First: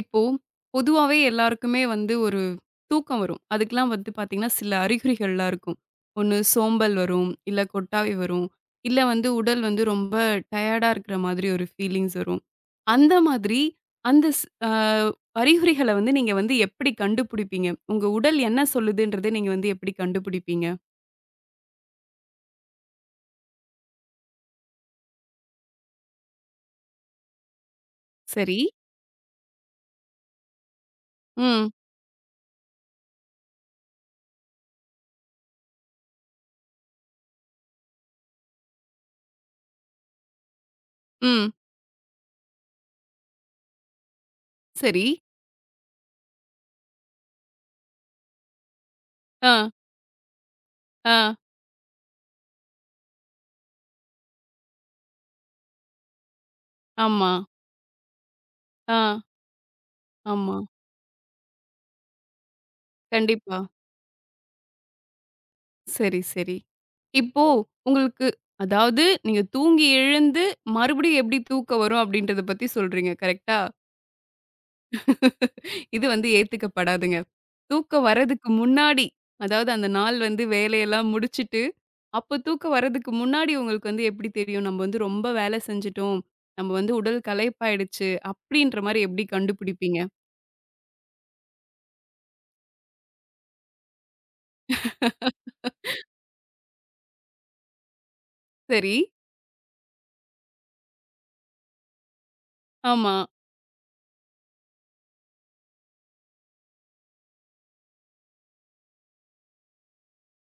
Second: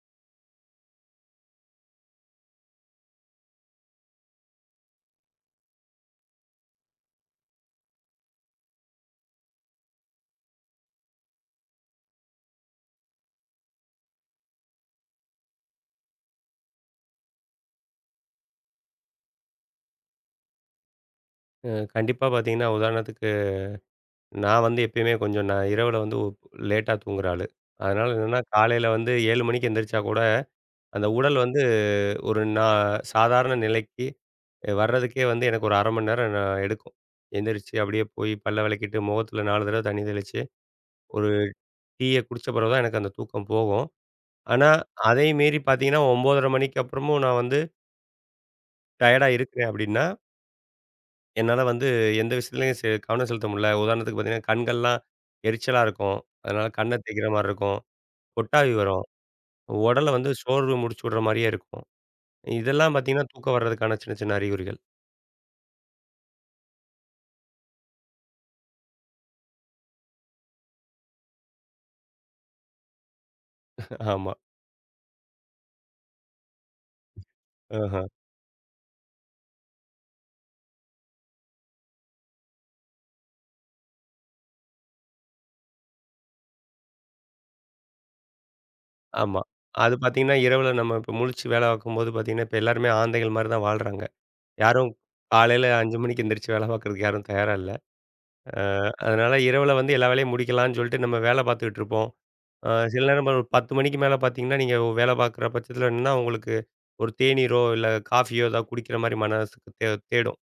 இப்போ பொதுவாவே எல்லாருக்குமே வந்து ஒரு தூக்கம் வரும். அதுக்கெல்லாம் வந்து பார்த்தீங்கன்னா, சில அறிகுறிகள்லாம் இருக்கும். ஒண்ணு சோம்பல் வரும், இல்ல கொட்டாவி வரும், இல்ல வந்து உடல் வந்து ரொம்ப டயர்டா இருக்கிற மாதிரி ஒரு ஃபீலிங்ஸ் வரும். அந்த மாதிரி அந்த ஸ் அ அறிகுறிகள வந்து நீங்க வந்து எப்படி கண்டுபிடிப்பீங்க? உங்க உடல் என்ன சொல்லுதுன்றத நீங்க வந்து எப்படி கண்டுபிடிப்பீங்க? அ கண்டிப்பா பார்த்தீங்கன்னா, உதாரணத்துக்கு நான் வந்து எப்பயுமே கொஞ்சம் நான் இரவுல வந்து லேட்டா தூங்குற ஆளு. அதனால என்னன்னா, சரி. காலையில வந்து 7 மணிக்கு எந்திரிச்சா கூட, அந்த உடல் வந்து ம், ஒரு நான் சாதாரண நிலைக்கு வர்றதுக்கே வந்து எனக்கு ஒரு 1/2 மணி நேரம் நான் எடுக்கும். எந்திரிச்சு அப்படியே போய் பல்ல விளக்கிட்டு, முகத்துல 4 தடவ தண்ணி தெளிச்சு, ஒரு ம். டீய குடிச்ச பிறகு தான் எனக்கு அந்த தூக்கம் போகும். ஆனா, சரி. அதையும் மீறி பார்த்தீங்கன்னா, 9:30 மணிக்கு அப்புறமும் நான் வந்து டயர்டா ஆ, இருக்கிறேன் அப்படின்னா, ஆ. என்னால வந்து எந்த விஷயத்துலயும் கவனம் செலுத்த முடியல. உதாரணத்துக்கு பார்த்தீங்கன்னா, கண்கள்லாம் எரிச்சலா இருக்கும். அதனால கண்ண தேய்க்கிற ஆமா. மாரி இருக்கும். கொட்டாவி ஆ, வரும். உடல வந்து ஆமா. சோர்வு முடிச்சு விடுற மாரியே இருக்கும். இதெல்லாம் பார்த்தீங்கன்னா, தூக்கம் கண்டிப்பா. வர்றதுக்கான சின்ன சின்ன அறிகுறிகள். சரி, சரி. இப்போ உங்களுக்கு அதாவது நீங்க தூங்கி எழுந்து மறுபடியும் எப்படி தூக்கம் வரும் அப்படின்றத பத்தி சொல்றீங்க. கரெக்ட்டா? ஆமா. இது வந்து ஏத்துக்கப்படாதுங்க. ஆஹ. தூக்கம் வர்றதுக்கு முன்னாடி, அதாவது அந்த நாள் வந்து வேலையெல்லாம் முடிச்சுட்டு, அப்ப தூக்கம் வர்றதுக்கு முன்னாடி உங்களுக்கு வந்து எப்படி தெரியும்? நம்ம வந்து ரொம்ப வேலை செஞ்சுட்டோம். நம்ம வந்து உடல் களைப்பாயிடுச்சு. அப்படின்ற மாரி எப்படி ஆமா. அது கண்டுபிடிப்பீங்க? பார்த்தீங்கன்னா, இரவுல நம்ம இப்ப முழிச்சு வேலை பார்க்கும்போது பார்த்தீங்கன்னா, இப்ப எல்லாருமே ஆந்தைகள் மாரி தான் வாழ்றாங்க. யாரும் காலையில 5 மணிக்கு எந்திரிச்சு வேலை பார்க்கறதுக்கு யாரும் தயாரா இல்ல. அ சரி. அதனால இரவுல வந்து எல்லா வேலையும் முடிக்கலாம்னு சொல்லிட்டு நம்ம வேலை பார்த்துக்கிட்டு இருப்போம். சில ஆமா. நேரம் ஒரு 10 மணிக்கு மேல பார்த்தீங்கன்னா, நீங்க வேலை பார்க்குற பட்சத்தில என்னன்னா, உங்களுக்கு ஒரு தேநீரோ, இல்ல காஃபியோ ஏதாவது குடிக்கிற மாரி மனசுக்கு தேடும்.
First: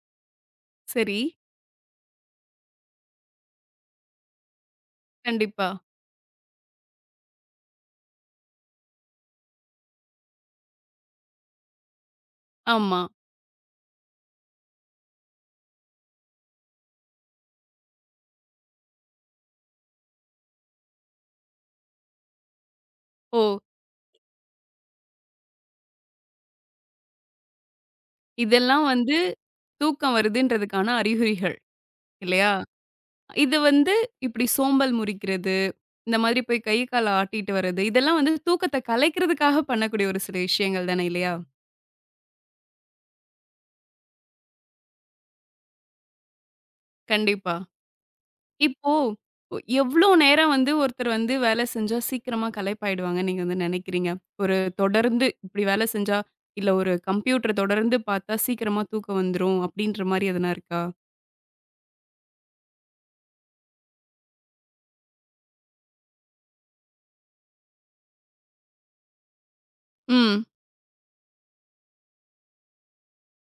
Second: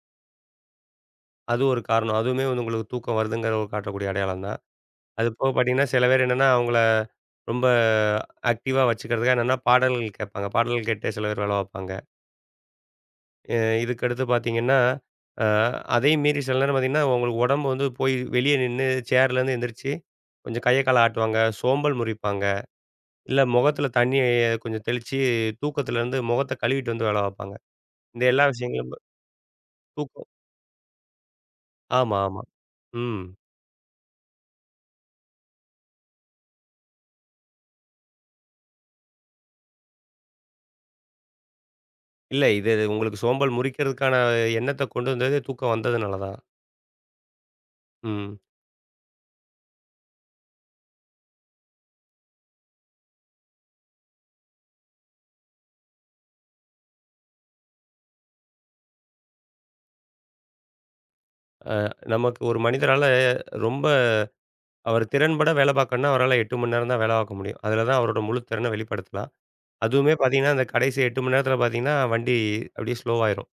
சரி. அது ஒரு காரணம். அதுவுமே வந்து உங்களுக்கு தூக்கம் வருதுங்கிற ஒரு காட்டக்கூடிய அடையாளம் தான். அது போக கண்டிப்பா. பார்த்தீங்கன்னா, சில பேர் என்னன்னா, அவங்கள ரொம்ப ஆக்டிவா வச்சுக்கிறதுக்காக என்னன்னா, பாடல்கள் கேட்பாங்க. பாடல்கள் கேட்டே சில பேர் வேலை பார்ப்பாங்க. ஆமா. அ இதுக்கடுத்து பார்த்தீங்கன்னா, அ அதையும் மீறி சில நேரம் பார்த்தீங்கன்னா, உங்களுக்கு உடம்பு வந்து போய் வெளியே நின்னு சேர்லேருந்து எந்திரிச்சு கொஞ்சம் கைய கால ஆட்டுவாங்க. சோம்பல் முறிப்பாங்க. இல்ல ஓ! முகத்துல தண்ணிய கொஞ்சம் தெளிச்சு, தூக்கத்துல இருந்து முகத்த கழுவிட்டு வந்து வேல பாப்பாங்க. இந்த எல்லா இதெல்லாம் விஷயங்களும் வந்து தூக்கம் தூக்கம் வருதுன்றதுக்கான அறிகுறிகள் ஆமா, ஆமா. இல்லையா? ம். இது வந்து இப்டி சோம்பல் முறிக்கிறது, இந்த மாதிரி போய் கை, கால ஆட்டிட்டு வர்றது, இதெல்லாம் வந்து தூக்கத்த கலைக்கிறதுக்காக பண்ணக்கூடிய ஒரு சில விஷயங்கள் தானே இல்லையா? இல்ல இது உங்களுக்கு சோம்பல் முறிக்கிறதுக்கான எண்ணத்த கொண்டு வந்தது தூக்கம் வந்ததுனால தான். கண்டிப்பா. ம். இப்போ எவ்ளோ நேரம் வந்து ஒருத்தர் வந்து வேல செஞ்சா சீக்கிரமா களைப்பாயிடுவாங்கன்னு நீங்க வந்து நினைக்கிறீங்க? ஒரு தொடர்ந்து இப்டி வேல செஞ்சா, இல்ல ஒரு கம்ப்யூட்டர தொடர்ந்து பார்த்தா சீக்கிரமா தூக்கம் வந்துரும் அப்டின்ற மாரி எதனா இருக்கா? நமக்கு ஒரு மனிதரால ரொம்ப அவர் திறன்பட வேல பாக்கணும்னா, அவரால 8 மணி நேரம் தான் வேல பாக்க முடியும். அதுல தான் அவரோட முழு திறன வெளிப்படுத்தலாம். அதுவுமே ம். பாத்தீங்கன்னா, அந்த கடைசி 8 மணி நேரத்துல பாத்தீங்கன்னா, வண்டி அப்படியே ஸ்லோவாயிரும்.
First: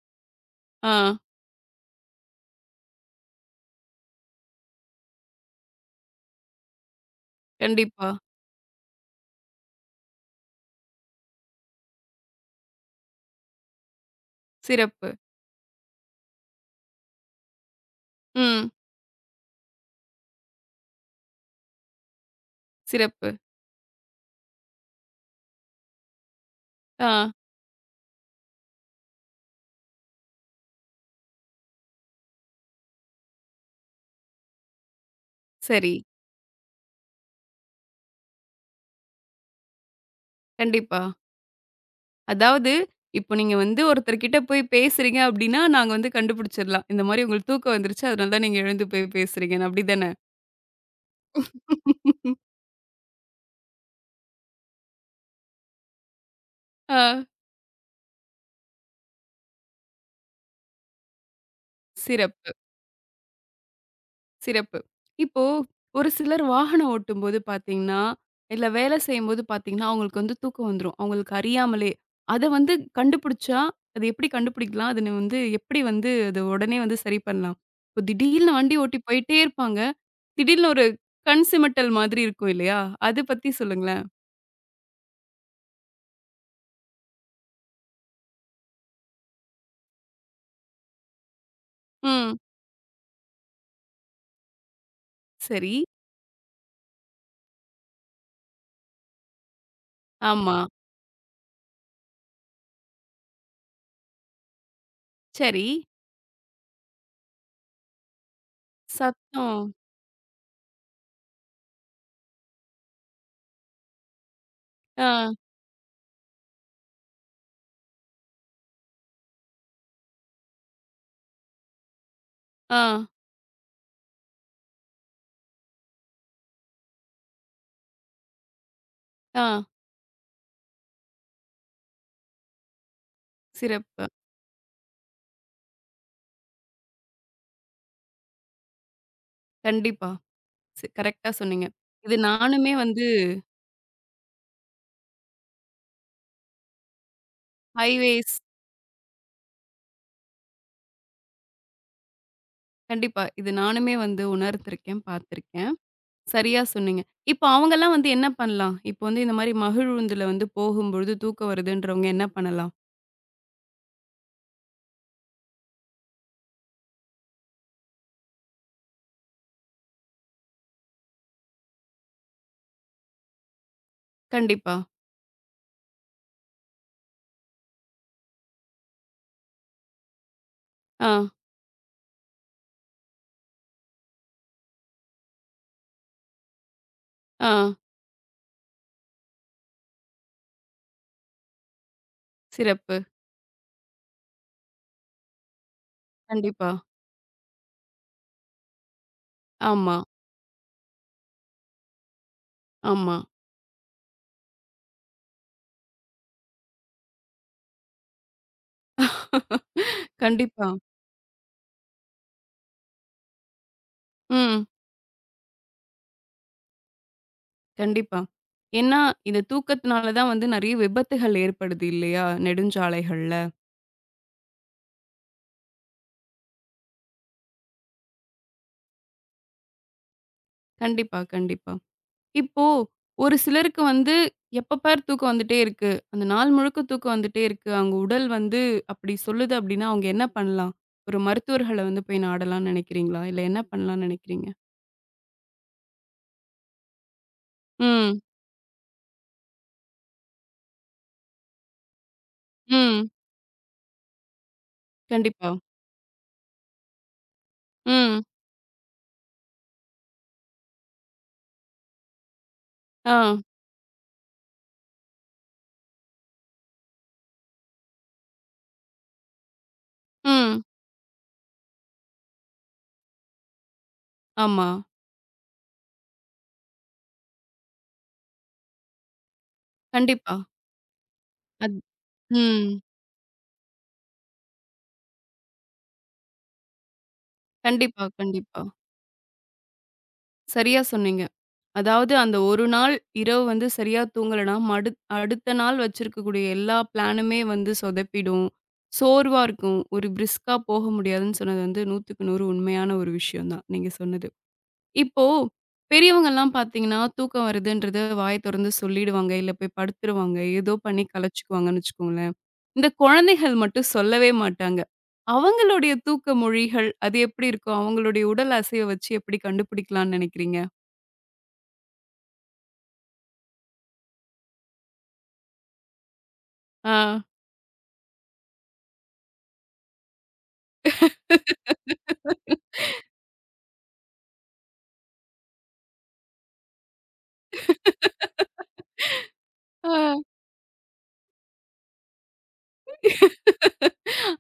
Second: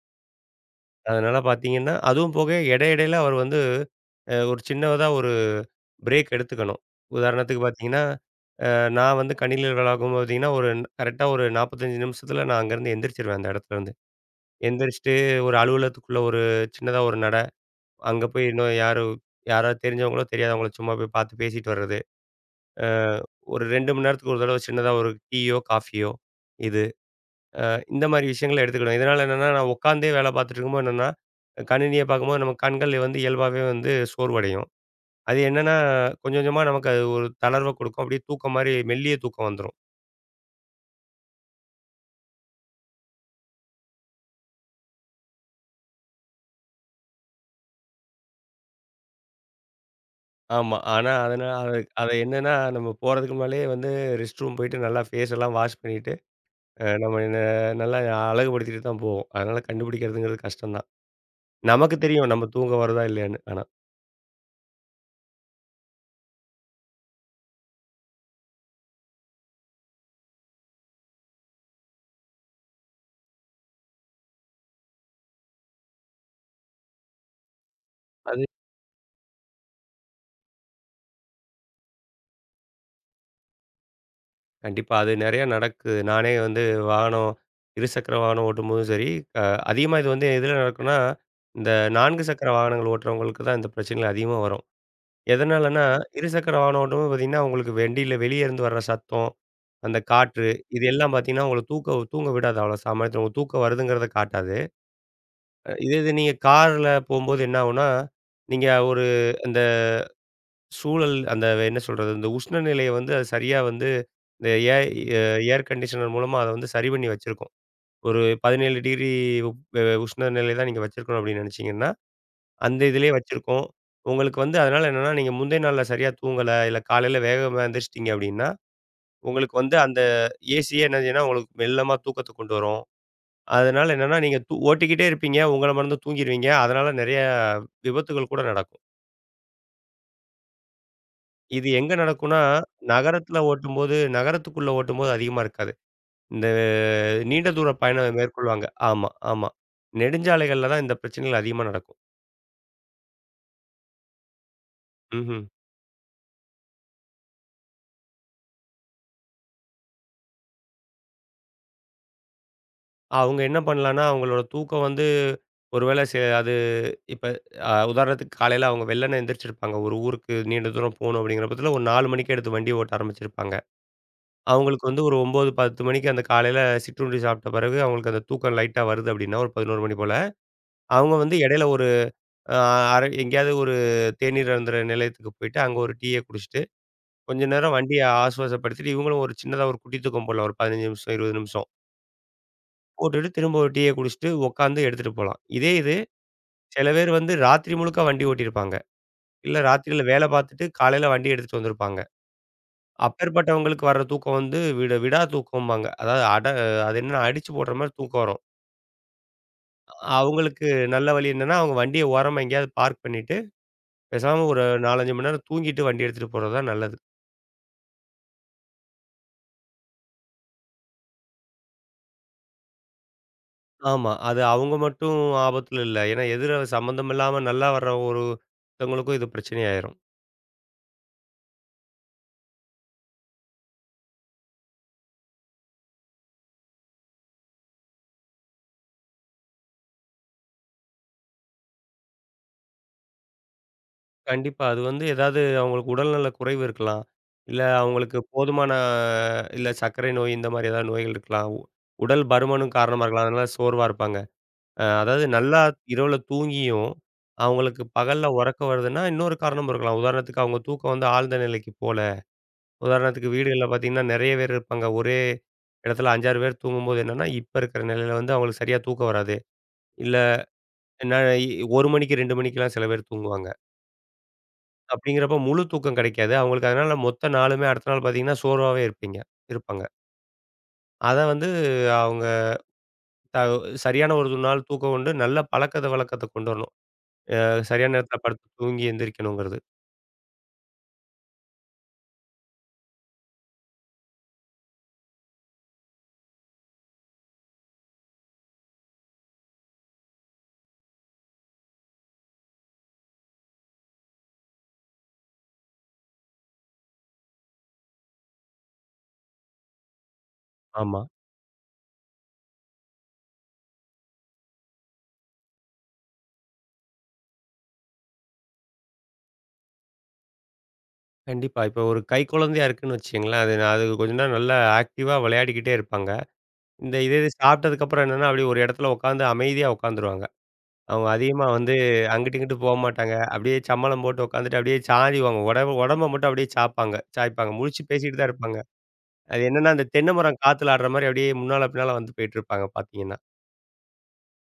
ஆ. அதனால பார்த்தீங்கன்னா, அதுவும் போக இடை இடையில அவர் வந்து ஒரு சின்னதா ஒரு பிரேக் எடுத்துக்கணும். உதாரணத்துக்கு பார்த்தீங்கன்னா, கண்டிப்பா. நான் வந்து கணினில விளாகும்போது பார்த்தீங்கன்னா, ஒரு கரெக்ட்டா ஒரு 45 நிமிஷத்துல நான் அங்கேருந்து எந்திரிச்சுருவேன் அந்த இடத்துலருந்து. சிறப்பு. எந்திரிச்சுட்டு ஒரு அலுவலகத்துக்குள்ள ஒரு சின்னதா ஒரு நட, அங்க போய் ம். இன்னும் யாரு யாராவது தெரிஞ்சவங்களோ, தெரியாதவங்களோ சும்மா போய் பார்த்து பேசிட்டு வர்றது. அ சிறப்பு. ஒரு 2 மணி நேரத்துக்கு ஒரு தடவ சின்னதா ஒரு டீயோ, காஃபியோ இது ஆ, இந்த மாரி விஷயங்கள எடுத்துக்கிடுவேன். இதனால என்னன்னா, நான் உட்காந்தே வேலை பார்த்துட்டு இருக்கும்போது என்னன்னா, கணினிய பார்க்கும்போது நம்ம கண்கள் வந்து இயல்பாவே வந்து சோர்வடையும். அது என்னன்னா, சரி. கொஞ்சம் கொஞ்சமா நமக்கு அது ஒரு தளர்வ குடுக்கும். அப்படியே தூக்கம் மாரி மெல்லிய தூக்கம் வந்துரும். கண்டிப்பா. அதாவது, இப்போ நீங்க வந்து ஒருத்தர்கிட்ட போய் பேசுறீங்க அப்டின்னா, நாங்க வந்து கண்டுபிடிச்சிடலாம். இந்த மாரி உங்களுக்கு தூக்கம் வந்துருச்சு. அதனால தான் நீங்க எழுந்து போய் பேசுறீங்கன்னு. அப்டிதானே? ஆமா. ஆனா அது அது என்னன்னா, நம்ம போறதுக்கு முன்னாலயே வந்து ரெஸ்ட் ரூம் போயிட்டு நல்லா ஃபேஸ் எல்லாம் வாஷ் பண்ணிட்டு, ஆ, நம்ம நல்லா அழகுபடுத்திட்டு தான் போவோம். அதனால கண்டுபிடிக்கிறதுங்கிறது கஷ்டம் தான். நமக்கு தெரியும் நம்ம சிறப்பு, தூங்க வருதா இல்லையான்னு ஆனா. சிறப்பு. இப்போ ஒரு சிலர் வாகனம் ஓட்டும்போது பார்த்தீங்கன்னா, இல்ல வேலை செய்யும்போது பார்த்தீங்கன்னா, அவங்களுக்கு வந்து தூக்கம் வந்துரும். அவங்களுக்கு அறியாமலே. அத வந்து கண்டுபிடிச்சா, அது எப்டி கண்டுபிடிக்கலாம்? அதுன வந்து எப்டி வந்து அத உடனே வந்து சரி பண்ணலாம்? இப்போ அது திடீர்னு வண்டி ஓட்டி போயிட்டே இருப்பாங்க. திடீர்னு ஒரு கண் சிமிட்டல் மாதிரி இருக்கும் இல்லையா? அது பத்தி சொல்லுங்களேன். கண்டிப்பா. அது நெறையா நடக்குது. நானே வந்து வாகனம், இருசக்கர வாகனம் ஓட்டும்போதும் சரி, அ அதிகமா இது வந்து எதுல நடக்கும்னா, இந்த 4 ம். சக்கர வாகனங்கள் ஓட்டுறவங்களுக்கு தான் இந்த பிரச்சனைகள் அதிகமா வரும். சரி. எதனாலன்னா, இருசக்கர வாகனம் ஓட்டும்போது பார்த்தீங்கன்னா, உங்களுக்கு வண்டியில வெளிய இருந்து வர்ற சத்தம், அந்த காற்று ஆமா. இது எல்லாம் பார்த்தீங்கன்னா, உங்கள தூக்க தூங்க விடாது. அவ்வளோ சாமர்த்தியம் உங்களுக்கு தூக்கம் வருதுங்கிறத காட்டாது. சரி. இதே இது நீங்க கார்ல போம்போது என்ன ஆகும்னா, நீங்க ஒரு அந்த சத்தம். சூழல் அந்த என்ன சொல்றது? இந்த உஷ்ண நிலைய வந்து அது சரியா வந்து இந்த ஏ ஆ, அ ஏர் கண்டிஷனர் மூலமா அத வந்து சரி பண்ணி வச்சிருக்கும். ஒரு 17 டிகிரி° ° உப் அ உஷ்ண நிலை தான் நீங்க வச்சிருக்கணும் அப்படின்னு நினைச்சீங்கன்னா, அந்த ஆ, இதிலயே வச்சிருக்கும். உங்களுக்கு வந்து அதனால என்னன்னா, நீங்க முந்தைய நாள்ல சரியா தூங்கல, இல்ல காலையில வேகமா எந்திரிச்சிட்டீங்க அப்படின்னா, உங்களுக்கு ஆ. வந்து அந்த ஏசியே என்ன செய்யும்னா, உங்களுக்கு மெல்லமா தூக்கத்த கொண்டு வரும். அதனால சிறப்பு. என்னன்னா, நீங்க ஓட்டிக்கிட்டே இருப்பீங்க. உங்கள மறந்து தூங்கிருவீங்க. அதனால நெறைய விபத்துகள் கூட நடக்கும். கண்டிப்பா. கரெக்ட்டா இது சொன்னீங்க. எங்க இது நடக்கும்னா, நானுமே வந்து நகரத்தில ஓட்டும்போது நகரத்துக்குள்ள ஓட்டும்போது அதிகமா இருக்காது. இந்த நீண்ட தூர பயணம் ஹைவேஸ் மேற்கொள்வாங்க. ஆமா, ஆமா. நெடுஞ்சாலைகள்ல தான் இந்த பிரச்சனைகள் அதிகமா நடக்கும். கண்டிப்பா. இது நானுமே வந்து உணர்ந்திருக்கேன், ம்ஹ்ம். பார்த்திருக்கேன். சரியா சொன்னீங்க. இப்போ அவங்கலாம் வந்து என்ன பண்ணலாம்? இப்போ வந்து இந்த மாரி மகிழுந்துல வந்து போகும்பொழுது தூக்கம் வருதுன்றவங்க என்ன பண்ணலாம்? அவங்க என்ன பண்ணலான்னா, அவங்களோட தூக்கம் வந்து ஒரு வேளை அது இப்ப உதாரணத்துக்கு காலையில அவங்க வெள்ளன எந்திரிச்சிருப்பாங்க. ஒரு ஊருக்கு நீண்ட தூரம் போணும் அப்படிங்கிற பட்சத்தில ஒரு 4 மணிக்கே எடுத்து வண்டி ஓட்ட ஆரம்பிச்சிருப்பாங்க. கண்டிப்பா. அவங்களுக்கு வந்து ஒரு 9, 10 மணிக்கு அந்த காலையில சிற்றுண்டி சாப்பிட்ட பிறகு அவங்களுக்கு அந்த தூக்கம் லைட்டா வருது அப்படின்னா, ஒரு 11 மணி போல. ஆ, அவங்க வந்து இடையில ஒரு அ அரை எங்கேயாவது ஒரு தேநீர் அருந்துற நிலையத்துக்கு போயிட்டு, அங்க ஒரு டீய குடிச்சிட்டு, கொஞ்ச ஆ. நேரம் வண்டிய ஆசுவாசப்படுத்திட்டு, இவங்களும் ஒரு சின்னதா ஒரு குட்டி தூக்கம் போடலாம். ஒரு 15 நிமிஷம், 20 நிமிஷம். சிறப்பு. போட்டுட்டு திரும்ப ஒரு டீய குடிச்சிட்டு உட்காந்து எடுத்துட்டு போலாம். இதே இது கண்டிப்பா. சில பேர் வந்து ராத்திரி முழுக்க வண்டி ஓட்டியிருப்பாங்க. இல்ல ஆமா, ராத்திரியில வேலை பார்த்துட்டு காலையில வண்டி எடுத்துட்டு வந்திருப்பாங்க. ஆமா. அப்பேற்பட்டவங்களுக்கு வர்ற தூக்கம் வந்து விட விடா தூக்கம்பாங்க. அதாவது அட அது என்னன்னா அடிச்சு போடுற மாரி தூக்கம் வரும். அவங்களுக்கு கண்டிப்பா. நல்ல வழி என்னன்னா, அவங்க வண்டிய ஓரமா எங்கேயாவது பார்க் பண்ணிட்டு, பேசாம ஒரு ம். 4, 5 மணி நேரம் தூங்கிட்டு வண்டி எடுத்துட்டு போறது தான் நல்லது. கண்டிப்பா. ஏன்னா, இந்த தூக்கத்தினால தான் வந்து நெறைய விபத்துகள் ஏற்படுது இல்லையா? நெடுஞ்சாலைகள்ல. ஆமா. அது அவங்க மட்டும் ஆபத்துல இல்ல. ஏன்னா எதிர சம்மந்தம் இல்லாம நல்லா வர்ற ஒருத்தவங்களுக்கும் இது பிரச்சனையாயிரும். கண்டிப்பா, கண்டிப்பா. இப்போ ஒரு சிலருக்கு வந்து எப்ப பாரு தூக்கம் வந்துட்டே இருக்கு. அந்த நாள் முழுக்க தூக்கம் வந்துட்டே இருக்கு. அவங்க உடல் வந்து அப்படி சொல்லுது அப்படின்னா, அவங்க என்ன பண்ணலாம்? ஒரு மருத்துவர்கள வந்து போய் நாடலாம்ன்னு நெனைக்கிறீங்களா? இல்ல என்ன பண்ணலாம்ன்னு நெனைக்கிறீங்க? கண்டிப்பா. அது வந்து ஏதாவது அவங்களுக்கு உடல்நல குறைவு இருக்கலாம். இல்ல அவங்களுக்கு ம், போதுமான இல்ல சர்க்கரை நோய் இந்த மாரி ஏதாவது நோய்கள் இருக்கலாம். உடல் பருமனும் காரணமா ம். இருக்கலாம். அதனால சோர்வா இருப்பாங்க. அதாவது கண்டிப்பா. நல்லா இரவுல தூங்கியும் அவங்களுக்கு ம். பகல்ல உறக்கம் வருதுன்னா, இன்னொரு காரணமும் இருக்கலாம். உதாரணத்துக்கு அவங்க தூக்கம் வந்து ஆழ்ந்த நிலைக்கு போல. ஆ. உதாரணத்துக்கு வீடுகள்ல பார்த்தீங்கன்னா, நெறைய பேர் இருப்பாங்க. ஒரு இடத்துல 5, 6 பேர் தூங்கும்போது என்னன்னா, இப்ப இருக்கிற நிலையில வந்து அவங்களுக்கு சரியா தூக்கம் வராது. இல்ல ம். என்ன 1 மணிக்கு 2 மணிக்கெல்லாம் சில பேர் தூங்குவாங்க. ஆமா. அப்படிங்கிறப்ப முழு தூக்கம் கிடைக்காது. அவங்களுக்கு அதனால மொத்த நாளுமே அடுத்த நாள் பார்த்தீங்கன்னா, சோர்வாவே இருப்பீங்க இருப்பாங்க. கண்டிப்பா. அத வந்து அத் அவங்க ம். த சரியான ஒரு நாள் தூக்கம் உண்டு. நல்ல பழக்கத்த வழக்கத்த கொண்டு வரணும். சரியான கண்டிப்பா, நேரத்தில படுத்து கண்டிப்பா. தூங்கி எந்திரிக்கணுங்கிறது. சரியா சொன்னீங்க. அதாவது அந்த ஒரு நாள் இரவு வந்து சரியா தூங்கலன்னா, அடுத்த நாள் வச்சிருக்கக்கூடிய எல்லா பிளானுமே வந்து சொதப்பிடும். சோர்வா இருக்கும். ஒரு பிரிஸ்கா போக முடியாதுன்னு சொன்னது வந்து 100க்கு 100 உண்மையான ஒரு விஷயம் தான், நீங்க சொன்னது. இப்போ பெரியவங்கலாம் பார்த்தீங்கன்னா, தூக்கம் வருதுன்றத வாய தொறந்து சொல்லிடுவாங்க. இல்ல போய் படுத்துருவாங்க. ஏதோ ஆமா. பண்ணி கலச்சுக்குவாங்கன்னு வச்சுக்கோங்களேன். இந்த குழந்தைகள் மட்டும் சொல்லவே மாட்டாங்க. அவங்களுடைய தூக்க மொழிகள் அது எப்படி இருக்கும்? அவங்களுடைய உடல் அசைவ வச்சு எப்படி கண்டுபிடிக்கலாம்னு நினைக்கிறீங்க? கண்டிப்பா. இப்ப ஒரு கைக்குழந்தையா இருக்குன்னு வச்சுக்கங்களேன், அது அது கொஞ்ச நேரம் நல்லா ஆக்டிவா விளையாடிக்கிட்டே இருப்பாங்க. இந்த இதே ஆ. இது சாப்பிட்டதுக்கப்புறம் என்னன்னா, அப்படியே ஒரு இடத்துல உட்காந்து அமைதியா உட்காந்துருவாங்க. அவங்க அதிகமா வந்து அங்கிட்டு, இங்கிட்டு போமாட்டாங்க. அப்படியே சம்மணம் போட்டு உட்காந்துட்டு அப்படியே சாயுவாங்க. உடம்பு உடம்ப மட்டும் அப்படியே சாய்ப்பாங்க சாய்ப்பாங்க. முழிச்சு பேசிட்டு தான் இருப்பாங்க. அது என்னன்னா, அந்த ஆ. தென்னை மரம் காத்துல ஆடுற மாரி அப்படியே முன்னால, பின்னால வந்து போயிட்டுருப்பாங்க பார்த்தீங்கன்னா.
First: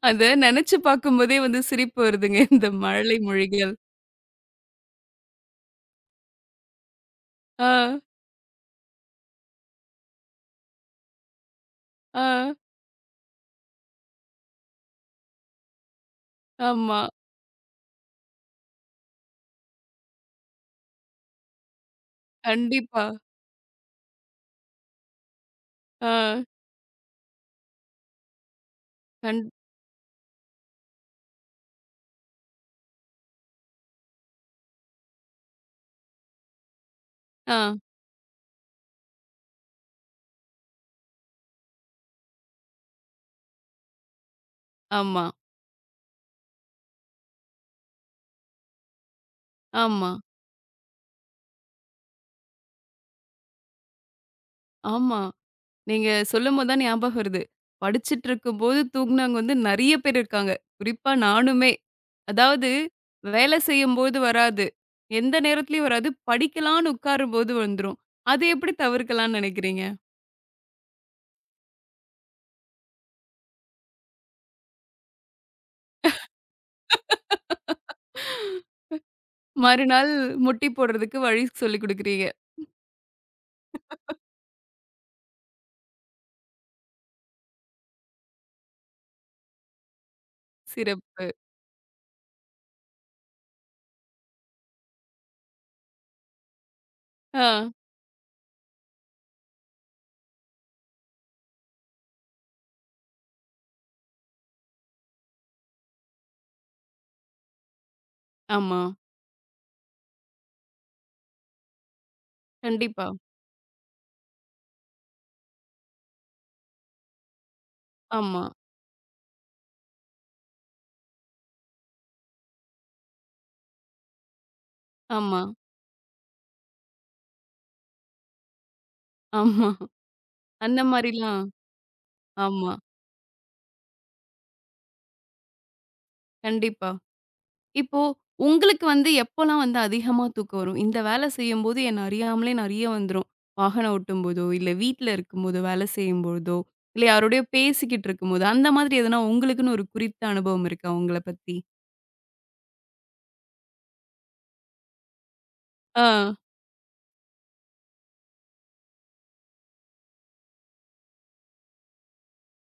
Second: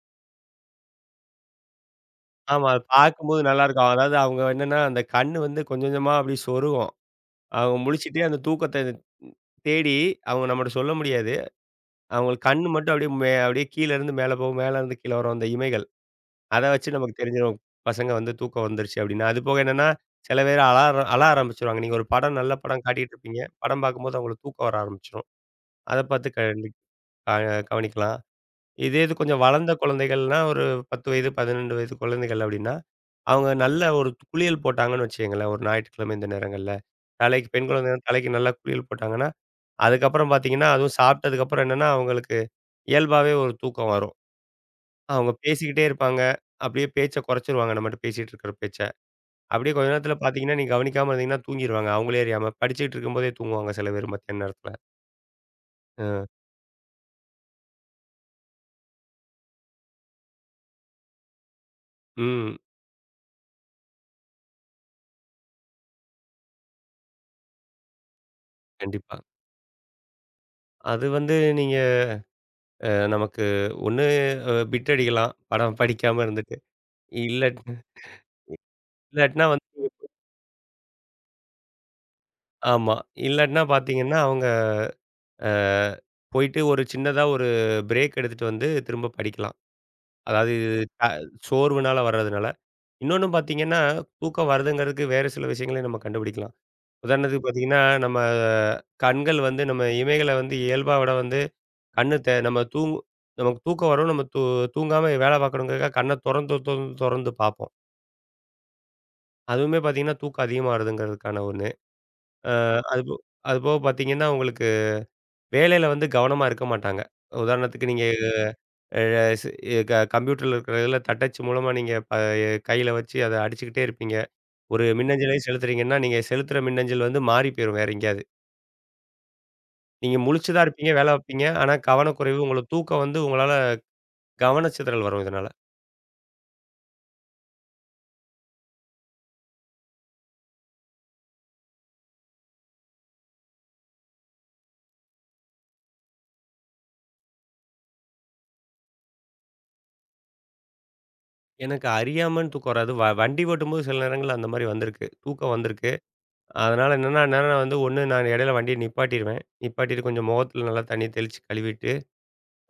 அத நெனச்சு பார்க்கும்போதே வந்து சிரிப்பு வருதுங்க. ஆமா. இந்த அது மழலை பார்க்கும்போது மொழிகள். நல்லாருக்கும். அதாவது அவங்க என்னன்னா, அந்த கண்ணு வந்து கொஞ்சம் கொஞ்சமா அப்படி சொருகும். ஆ, அவங்க முழிச்சுட்டே அந்த தூக்கத்த தேடி அவங்க நம்மட்ட சொல்ல முடியாது. ஆ, அவங்க கண்ணு மட்டும் அப்படியே அப்படியே கீழ இருந்து மேல போகும். மேல இருந்து கீழ வரும் அந்த இமைகள். அத வச்சு ஆமா. நமக்கு தெரிஞ்சிரும். பசங்க வந்து தூக்கம் வந்துருச்சு அப்டின்னு. அதுபோக என்னன்னா, சில பேர் அழார அழ ஆரம்பிச்சுருவாங்க. நீங்க ஒரு படம் நல்ல படம் கண்டிப்பா. காட்டிட்டு இருப்பீங்க. படம் பார்க்கும்போது அவங்களுக்கு தூக்கம் வர ஆரம்பிச்சுரும். அத பார்த்து ஆ, கண்டி அ கவனிக்கலாம். இதே இது கொஞ்சம் கண் வளர்ந்த குழந்தைகள்னா, ஒரு 10 வயது, 12 வயது குழந்தைகள் அப்டின்னா, அவங்க நல்ல ஒரு குளியல் போட்டாங்கன்னு வச்சுக்கங்களேன், ஒரு ஞாயிற்றுக்கிழமை இந்த நேரங்கள்ல. தலைக்கு ஆ, பெண் குழந்தைகள் தலைக்கு நல்லா குளியல் போட்டாங்கன்னா, அதுக்கப்புறம் பார்த்தீங்கன்னா, அதுவும் சாப்பிட்டதுக்கப்புறம் என்னன்னா, அவங்களுக்கு இயல்பாவே ஒரு தூக்கம் வரும். ஆமா, அவங்க பேசிக்கிட்டே இருப்பாங்க. அப்படியே பேச்ச குறைச்சிருவாங்க நம்மட்ட பேசிட்டு இருக்கிற பேச்ச. அப்படியே கொஞ்ச ஆமா, நேரத்தில பார்த்தீங்கன்னா, நீங்க கவனிக்காம இருந்தீங்கன்னா தூங்கிருவாங்க. அவங்களே அறியாம. படிச்சுக்கிட்டு இருக்கும்போதே தூங்குவாங்க சில பேர் மத்தியான நேரத்தில. ஆமா. நீங்க அ. சொல்லும்போது தான் ஞாபகம் வருது. படிச்சுட்டு இருக்கும்போது தூங்குனவங்க வந்து நெறைய பேர் இருக்காங்க. குறிப்பா நானுமே. ம். அதாவது வேல செய்யும்போது வராது. எந்த நேரத்துலயும் வராது. படிக்கலான்னு உட்காரும்போது வந்துரும். அது எப்படி கண்டிப்பா. தவிர்க்கலாம்னு நெனைக்கிறீங்க? அது வந்து நீங்க நமக்கு ஒண்ணு பிட் அடிக்கலாம். படம் படிக்காம இருந்துட்டு. இல்லாட் இல்லாட்டினா வந்து மறுநாள் முட்டி போடுறதுக்கு வழி சொல்லிக் குடுக்குறீங்க. ஆமா. இல்லாட்டினா பார்த்தீங்கன்னா, அவங்க அ போயிட்டு ஒரு சின்னதா ஒரு பிரேக் எடுத்துட்டு வந்து திரும்ப படிக்கலாம். அதாவது அ சிறப்பு. சோர்வுனால வர்றதுனால. இன்னொன்னு பார்த்தீங்கன்னா, தூக்கம் வருதுங்கிறதுக்கு வேறு சில விஷயங்களையும் நம்ம கண்டுபிடிக்கலாம். ஆ. உதாரணத்துக்கு பார்த்தீங்கன்னா, நம்ம கண்கள் வந்து நம்ம இமைகள வந்து இயல்பா விட வந்து கண்ணு தே நம்ம தூங் நமக்கு தூக்கம் வரும். நம்ம தூ தூங்காம வேலை பார்க்கணுங்கிறதுக்காக கண்ண தொறந்து தொறந்து தொறந்து பார்ப்போம். ஆமா. அதுவுமே பார்த்தீங்கன்னா, தூக்கம் அதிகமா வருதுங்கிறதுக்கான ஒண்ணு. அ அது கண்டிப்பா. போ அது போக பார்த்தீங்கன்னா, உங்களுக்கு வேலையில வந்து கவனமா இருக்க மாட்டாங்க. உதாரணத்துக்கு நீங்க ஆமா, அ ஸ் க கம்ப்யூட்டர்ல இருக்கிறதுல தட்டச்சு மூலமா நீங்க கையில வச்சு அத அடிச்சுக்கிட்டே இருப்பீங்க. ஒரு மின்னஞ்சலே ஆமா, செலுத்துறீங்கன்னா, நீங்க செலுத்துற மின்னஞ்சல் வந்து மாறி போயிரும் வேற எங்கேயாவது. ஆமா. நீங்க முழிச்சு தான் அந்த இருப்பீங்க, வேலை மாரிலாம். பார்ப்பீங்க. ஆனா கவனக்குறைவு, உங்களுக்கு ஆமா. தூக்கம் வந்து உங்களால கவனச்சிதறல் வரும் இதனால. கண்டிப்பா. இப்போ உங்களுக்கு வந்து எப்போலாம் வந்து அதிகமா தூக்கம் வரும்? இந்த வேல செய்யும்போது என்ன அறியாமலே நெறைய வந்துரும். வாகனம் ஓட்டும்போதோ, இல்ல வீட்ல இருக்கும்போதோ, வேல செய்யும்பொழுதோ, இல்ல யாரோடயோ பேசிக்கிட்டு இருக்கும்போது, அந்த மாதிரி எதனா உங்களுக்குன்னு ஒரு குறித்த அனுபவம் இருக்கா உங்கள பத்தி? எனக்கு அறியாமன்னு தூக்கம் வராது. வண்டி ஓட்டும்போது சில நேரங்கள்ல அந்த மாரி வந்திருக்கு. தூக்கம் வந்திருக்கு. ஆ, அதனால என்னன்னா, நான் வந்து 1 நான் இடையில வண்டிய நிப்பாட்டிருவேன். நிப்பாட்டிட்டு கொஞ்சம் முகத்துல நல்லா தண்ணி தெளிச்சு கழுவிட்டு,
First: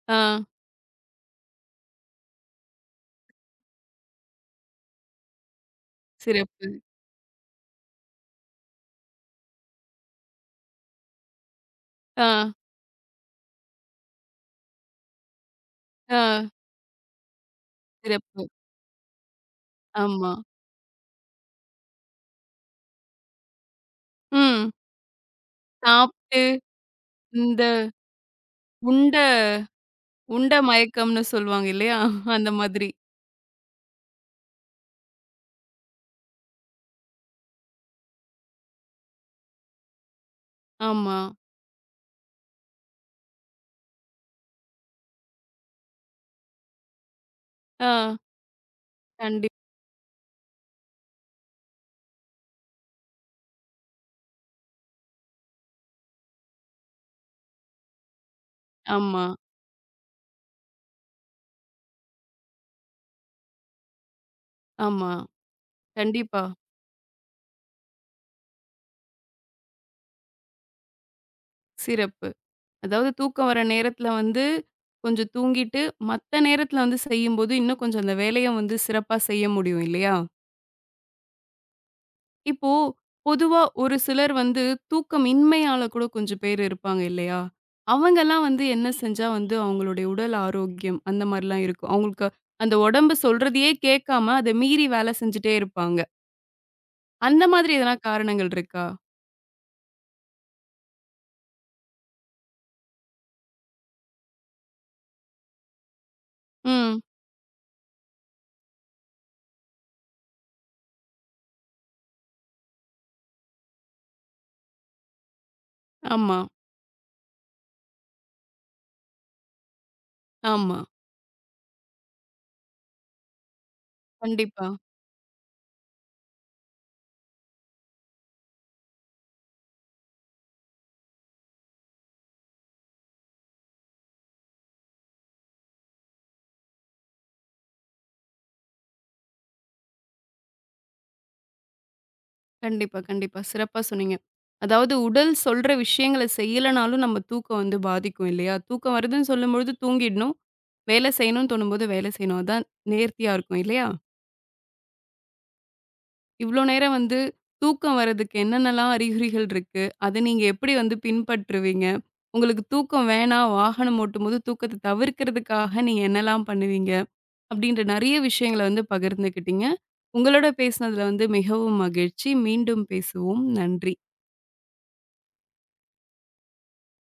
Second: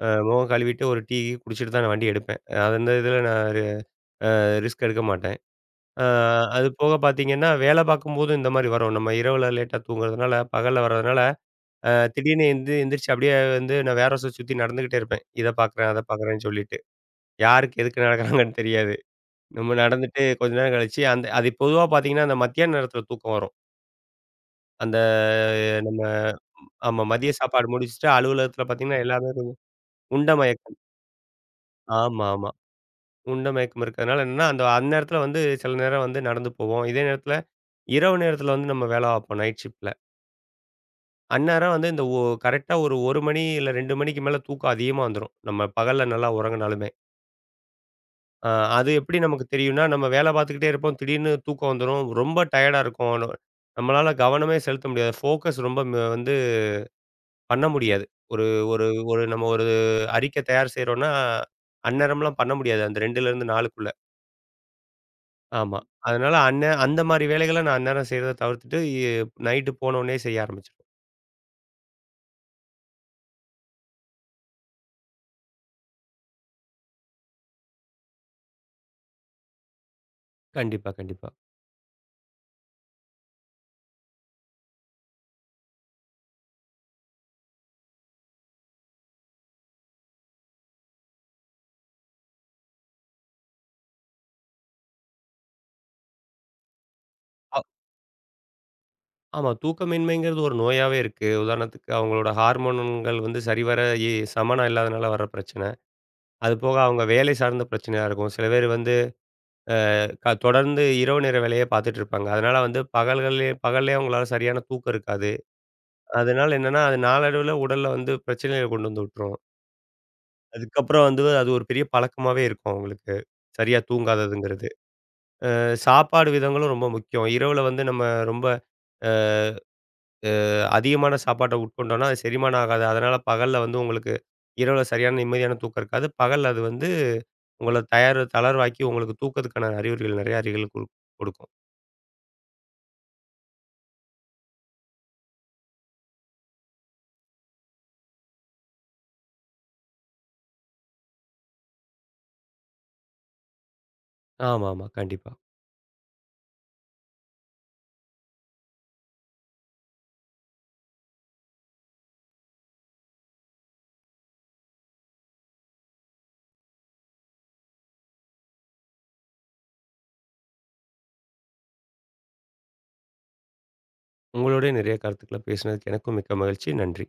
ஆ. முகம் கழுவிட்டு ஒரு டீ குடிச்சிட்டு தான் நான் வண்டி எடுப்பேன். அது அந்த இதில நான் ரிஸ்க் எடுக்க மாட்டேன். அ அது சிறப்பு. போக பார்த்தீங்கன்னா, வேலை பார்க்கும்போதும் இந்த மாரி வரும். நம்ம இரவுல லேட்டா தூங்குறதுனால, பகல்ல வர்றதுனால திடீர்னு ஆ, எந்திரிச்சு அப்படியே வந்து நான் வேற ஹவுஸ சுத்தி நடந்துகிட்டே இருப்பேன். இத பார்க்குறேன், அத ஆ. பார்க்குறேன்னு சொல்லிட்டு. யாருக்கு எதுக்கு சிறப்பு. நடக்குறாங்கன்னு தெரியாது. நம்ம நடந்துட்டு ஆமா. கொஞ்ச நேரம் கழிச்சு அந்த அது பொதுவா பார்த்தீங்கன்னா, அந்த மத்தியான நேரத்தில தூக்கம் வரும். ம். அந்த நம்ம சாப்ட்டு, ஆமா மதிய இந்த சாப்பாடு முடிச்சுட்டு அலுவலகத்தில பார்த்தீங்கன்னா, உண்ட எல்லாமே கொஞ்சம் உண்ட உண்ட மயக்கம். மயக்கம்ன்னு சொல்லுவாங்க இல்லையா? ஆமா, ஆமா. அந்த மாதிரி. உண்ட மயக்கம் இருக்கிறதுனால என்னன்னா, அந்த அந்நேரத்தில வந்து சில நேரம் வந்து நடந்து போவோம். இதே நேரத்தில இரவு நேரத்தில வந்து நம்ம வேலை பார்ப்போம் நைட் ஷிஃப்ட்ல. ஆமா. அந்நேரம் வந்து இந்த கரெக்ட்டா ஒரு 1 மணி இல்ல 2 மணிக்கு மேல தூக்கம் அதிகமா வந்துரும். நம்ம பகல்ல நல்லா உறங்குனாலுமே. ஆ அ அது எப்படி நமக்கு கண்டிப் தெரியும்னா, நம்ம வேலை பார்த்துக்கிட்டே இருப்போம். திடீர்னு தூக்கம் வந்துரும். ரொம்ப டயர்டா இருக்கும். நம்மளால கவனமே செலுத்த முடியாது. ஃபோக்கஸ் ரொம்ப வந்து பண்ண முடியாது. ஒரு ஒரு ஒரு ஆமா, நம்ம ஒரு அறிக்கை தயார் செய்றோம்னா, அந்நேரம்லாம் பண்ண முடியாது. அந்த 2லேருந்து 4க்குள்ள. ஆமா. ஆமா. அதனால கண்டிப்பா. அந்த மாரி வேலைகள நான் அந்நேரம் செய்றத தவிர்த்துட்டு, எ நைட்டு போனோனே செய்ய ஆரம்பிச்சுருவேன். சிறப்பு. அதாவது தூக்கம் வர நேரத்துல வந்து கொஞ்சம் தூங்கிட்டு, மத்த நேரத்துல வந்து செய்யும்போது, இன்னும் கொஞ்சம் அந்த வேலைய வந்து சிறப்பா செய்ய முடியும் இல்லையா? கண்டிப்பா, கண்டிப்பா. இப்போ பொதுவா ஒரு சிலர் வந்து தூக்கமின்மையால கூட கொஞ்சம் பேர் இருப்பாங்க இல்லையா? அவங்கலாம் வந்து என்ன செஞ்சா வந்து அவங்களுடைய உடல் ஆரோக்கியம் அந்த மாரிலாம் இருக்கும். அவங்களுக்கு அந்த உடம்பு சொல்றதையே கேட்காம அத மீறி வேலை செஞ்சுட்டே இருப்பாங்க. அந்த அ மாதிரி எதனா காரணங்கள் இருக்கா? ஆமா. தூக்கமின்மைங்கிறது ஒரு நோயாவே இருக்கு. உதாரணத்துக்கு அவங்களோட ஹார்மோன்கள் வந்து சரிவர சமனா இல்லாதனால வர பிரச்சனை. அது போக ம். அவங்க வேலை சார்ந்த பிரச்சனையா இருக்கும். சில பேர் வந்து தொடர்ந்து இரவு நேர வேலையே பார்த்துட்டு இருப்பாங்க. அதனால வந்து பகல்லே அவங்களால சரியான தூக்கம் இருக்காது. ஆமா, அதனால என்னன்னா, அது நாளடைவுல உடல்ல வந்து பிரச்சனைகள கொண்டு வந்து விட்டுரும். ஆமா. அதுக்கப்புறம் வந்து அது ஒரு பெரிய பழக்கமாவே இருக்கும் அவங்களுக்கு. சரியா தூங்காததுங்கிறது. கண்டிப்பா, சாப்பாடு விதங்களும் ரொம்ப முக்கியம். இரவுல வந்து நம்ம ரொம்ப அ அதிகமான சாப்பாட்ட உட்கொண்டோம்னா, அது செரிமானம் ஆகாது. அதனால பகல்ல வந்து உங்களுக்கு இரவுல சரியான நிம்மதியான தூக்கம் இருக்காது. பகல்ல அது வந்து உங்கள தயார் தளர்வாக்கி உங்களுக்கு தூக்கத்துக்கான அறிகுறிகள் நெறைய அறிகுறிகள் கொடுக்கும். கண்டிப்பா, கண்டிப்பா. சிறப்பா சொன்னீங்க. அதாவது உடல் சொல்ற விஷயங்கள செய்யலனாலும் நம்ம தூக்கம் வந்து பாதிக்கும் இல்லையா? தூக்கம் வருதுன்னு சொல்லும்பொழுது தூங்கிடணும். வேலை செய்யணும்னு தோணும்போது வேலை செய்யணும். அதான் நேர்த்தியா இருக்கும் இல்லையா? ஆமாமா, கண்டிப்பா. இவ்ளோ நேரம் வந்து தூக்கம் வர்றதுக்கு என்னென்னலாம் அறிகுறிகள் இருக்கு? அத நீங்க எப்படி வந்து பின்பற்றுவீங்க? உங்களுக்கு தூக்கம் வேணாம், வாகனம் ஓட்டும்போது தூக்கத்த தவிர்க்கிறதுக்காக நீங்க என்னலாம் பண்ணுவீங்க? அப்படின்ற நெறைய விஷயங்கள வந்து பகிர்ந்துக்கிட்டீங்க. உங்களோட பேசினதுல வந்து மிகவும் மகிழ்ச்சி. மீண்டும் பேசுவோம். நன்றி. உங்களோடய நிறைய கருத்துக்கள பேசினதுக்கு எனக்கும் மிக்க மகிழ்ச்சி. நன்றி.